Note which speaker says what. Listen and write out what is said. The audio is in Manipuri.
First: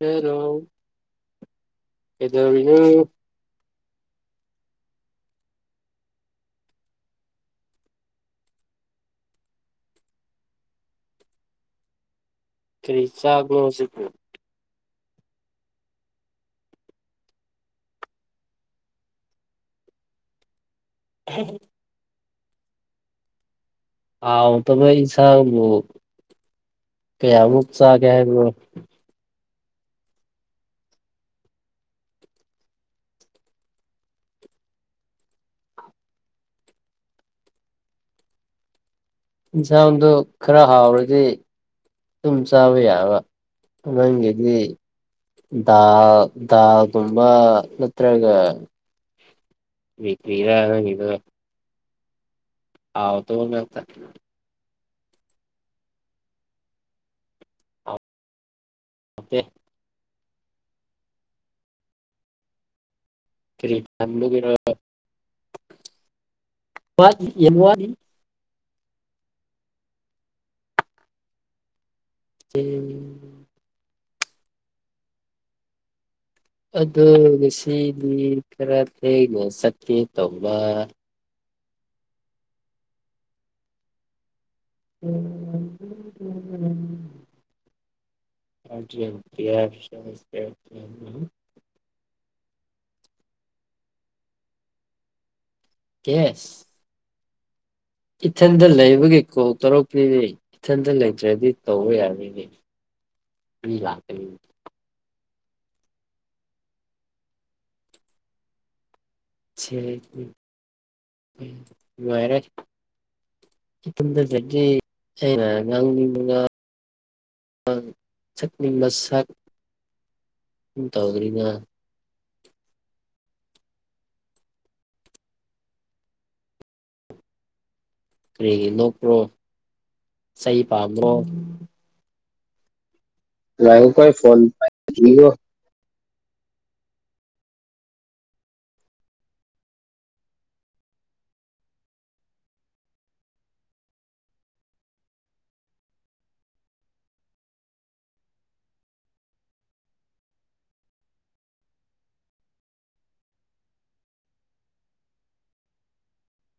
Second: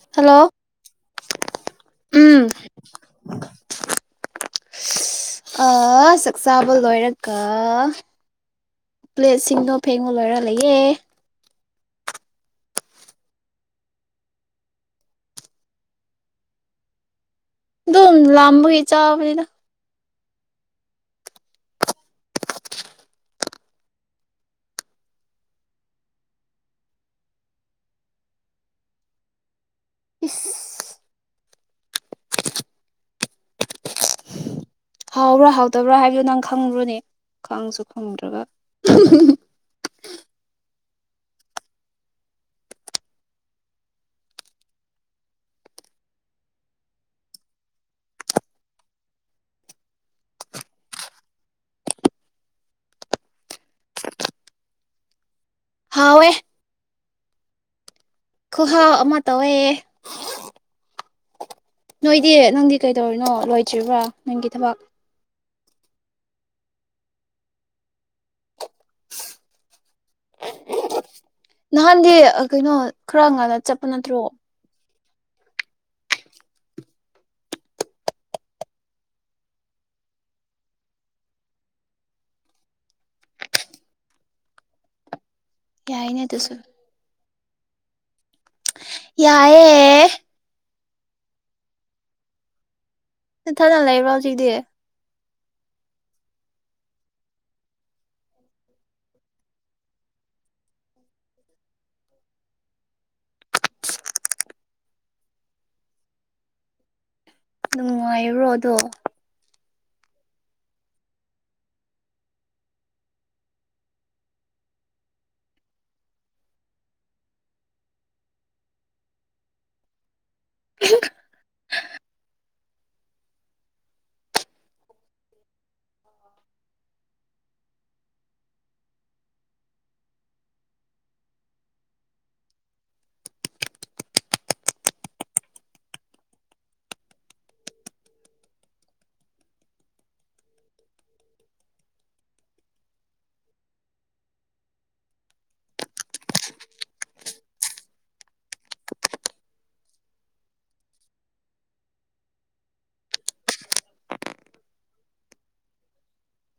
Speaker 1: ꯍꯦꯔꯣ
Speaker 2: ꯍꯜꯂꯣ ꯎꯝ
Speaker 1: ꯀꯩꯗꯧꯔꯤꯅꯣ [inaudible]
Speaker 2: ꯑꯥ ꯆꯥꯛꯆꯥꯥꯕ ꯂꯣꯏꯔꯒ ꯄ꯭ꯂꯦꯠꯁꯤꯡꯗꯣ ꯐꯦꯡꯕ ꯂꯣꯏꯔ ꯂꯩꯌꯦ
Speaker 1: ꯀꯔꯤ ꯆꯥꯕ꯭ꯔꯣ ꯍꯧꯖꯤꯛꯄꯨ?
Speaker 2: ꯗꯨꯝ ꯂꯥꯝꯕꯒꯤ ꯆꯕꯅꯤꯗ꯫
Speaker 1: [unintelligible] ꯍꯥꯎꯇꯕ ꯏꯟꯁꯥꯡꯕꯨ ꯀꯌꯥꯃꯨꯛ ꯆꯥꯒꯦ ꯍꯥꯏꯕꯅꯣ?
Speaker 2: ꯏꯁ ꯍꯥꯎꯕ꯭ꯔꯥ ꯍꯥꯎꯇꯕ꯭ꯔꯥ ꯍꯥꯏꯕꯗꯨ ꯅꯪ ꯈꯪꯕ꯭ꯔꯅꯦ ꯈꯪꯁꯨ ꯈꯪꯗ꯭ꯔꯒ꯫
Speaker 1: ꯏꯟꯁꯥꯡꯗꯨ ꯈꯔ ꯍꯥꯎꯔꯗꯤ ꯗꯨꯝ ꯆꯥꯕ ꯌꯥꯕ ꯅꯪꯒꯤꯗꯤ ꯗꯥꯜ ꯗꯥꯜꯒꯨꯝꯕ ꯅꯠꯇ꯭ꯔꯒ [unintelligible] ꯅꯪꯒꯤꯗꯣ ꯍꯥꯎꯇꯕ ꯉꯥꯛꯇ
Speaker 2: ꯍꯥꯎꯋꯦ ꯈꯨꯍꯥꯎ ꯑꯃꯥ
Speaker 1: ꯍꯥꯎꯇꯦ
Speaker 2: ꯇꯧꯋꯦ ꯅꯣꯏꯗꯤ ꯅꯪꯗꯤ ꯀꯩꯗꯧꯔꯤꯅꯣ
Speaker 1: ꯀꯔꯤ
Speaker 2: ꯂꯣꯏꯗ꯭ꯔꯤꯕ꯭ꯔꯥ ꯅꯪꯒꯤ
Speaker 1: ꯇꯟꯕꯒꯤꯔꯣ
Speaker 2: ꯊꯥꯕꯛ
Speaker 1: ꯋꯥꯠꯂꯤ ꯌꯥꯝ ꯋꯥꯠꯂꯤ꯫
Speaker 2: ꯅꯍꯥꯟꯗꯤ ꯀꯩꯅꯣ ꯈꯔꯥ ꯉꯟꯅꯥ ꯆꯠꯄ ꯅꯠꯇ꯭ꯔꯣ
Speaker 1: ꯑꯗꯣ ꯉꯁꯤꯗꯤ ꯈꯔꯥ ꯊꯦꯡꯅꯥ ꯆꯠꯀꯦ ꯇꯧꯕ꯫ ꯎꯝ
Speaker 2: ꯌꯥꯏꯅꯦ ꯑꯗꯨꯁꯨ ꯌꯥꯏꯌꯦ
Speaker 1: [unintelligible]
Speaker 2: ꯅꯥꯊꯟꯗꯥ ꯂꯩꯕ꯭ꯔꯣ ꯍꯧꯖꯤꯛꯗꯤ?
Speaker 1: ꯌꯦꯁ ꯏꯊꯟꯗꯥ ꯂꯩꯕꯒꯤ ꯀꯣꯜ ꯇꯧꯔꯛꯄꯥꯅꯤꯅꯦ ꯏꯊꯟꯗꯥ ꯂꯩꯇ꯭ꯔꯥꯗꯤ ꯇꯧꯕ ꯌꯥꯔꯣꯏꯅꯦ꯫ ꯃꯤ ꯂꯥꯛꯀꯅꯤ
Speaker 2: ꯅꯨꯡꯉꯥꯏꯕ꯭ꯔꯣ ꯑꯗꯨ?
Speaker 1: ꯅꯨꯉꯥꯏꯔꯦ ꯏꯊꯟꯗꯥ ꯂꯩꯔꯗꯤ ꯑꯩꯅꯥ ꯉꯥꯡꯅꯤꯡꯕꯥ ꯉꯥꯡ ꯁꯛꯅꯤꯡꯕ ꯁꯛ ꯗꯨꯝ ꯇꯧꯒꯥꯅꯤꯅ ꯀꯔꯤꯒꯤ ꯅꯣꯛꯄ꯭ꯔꯣ ꯆꯩ ꯄꯥꯝꯕꯔꯣ? [unintelligible]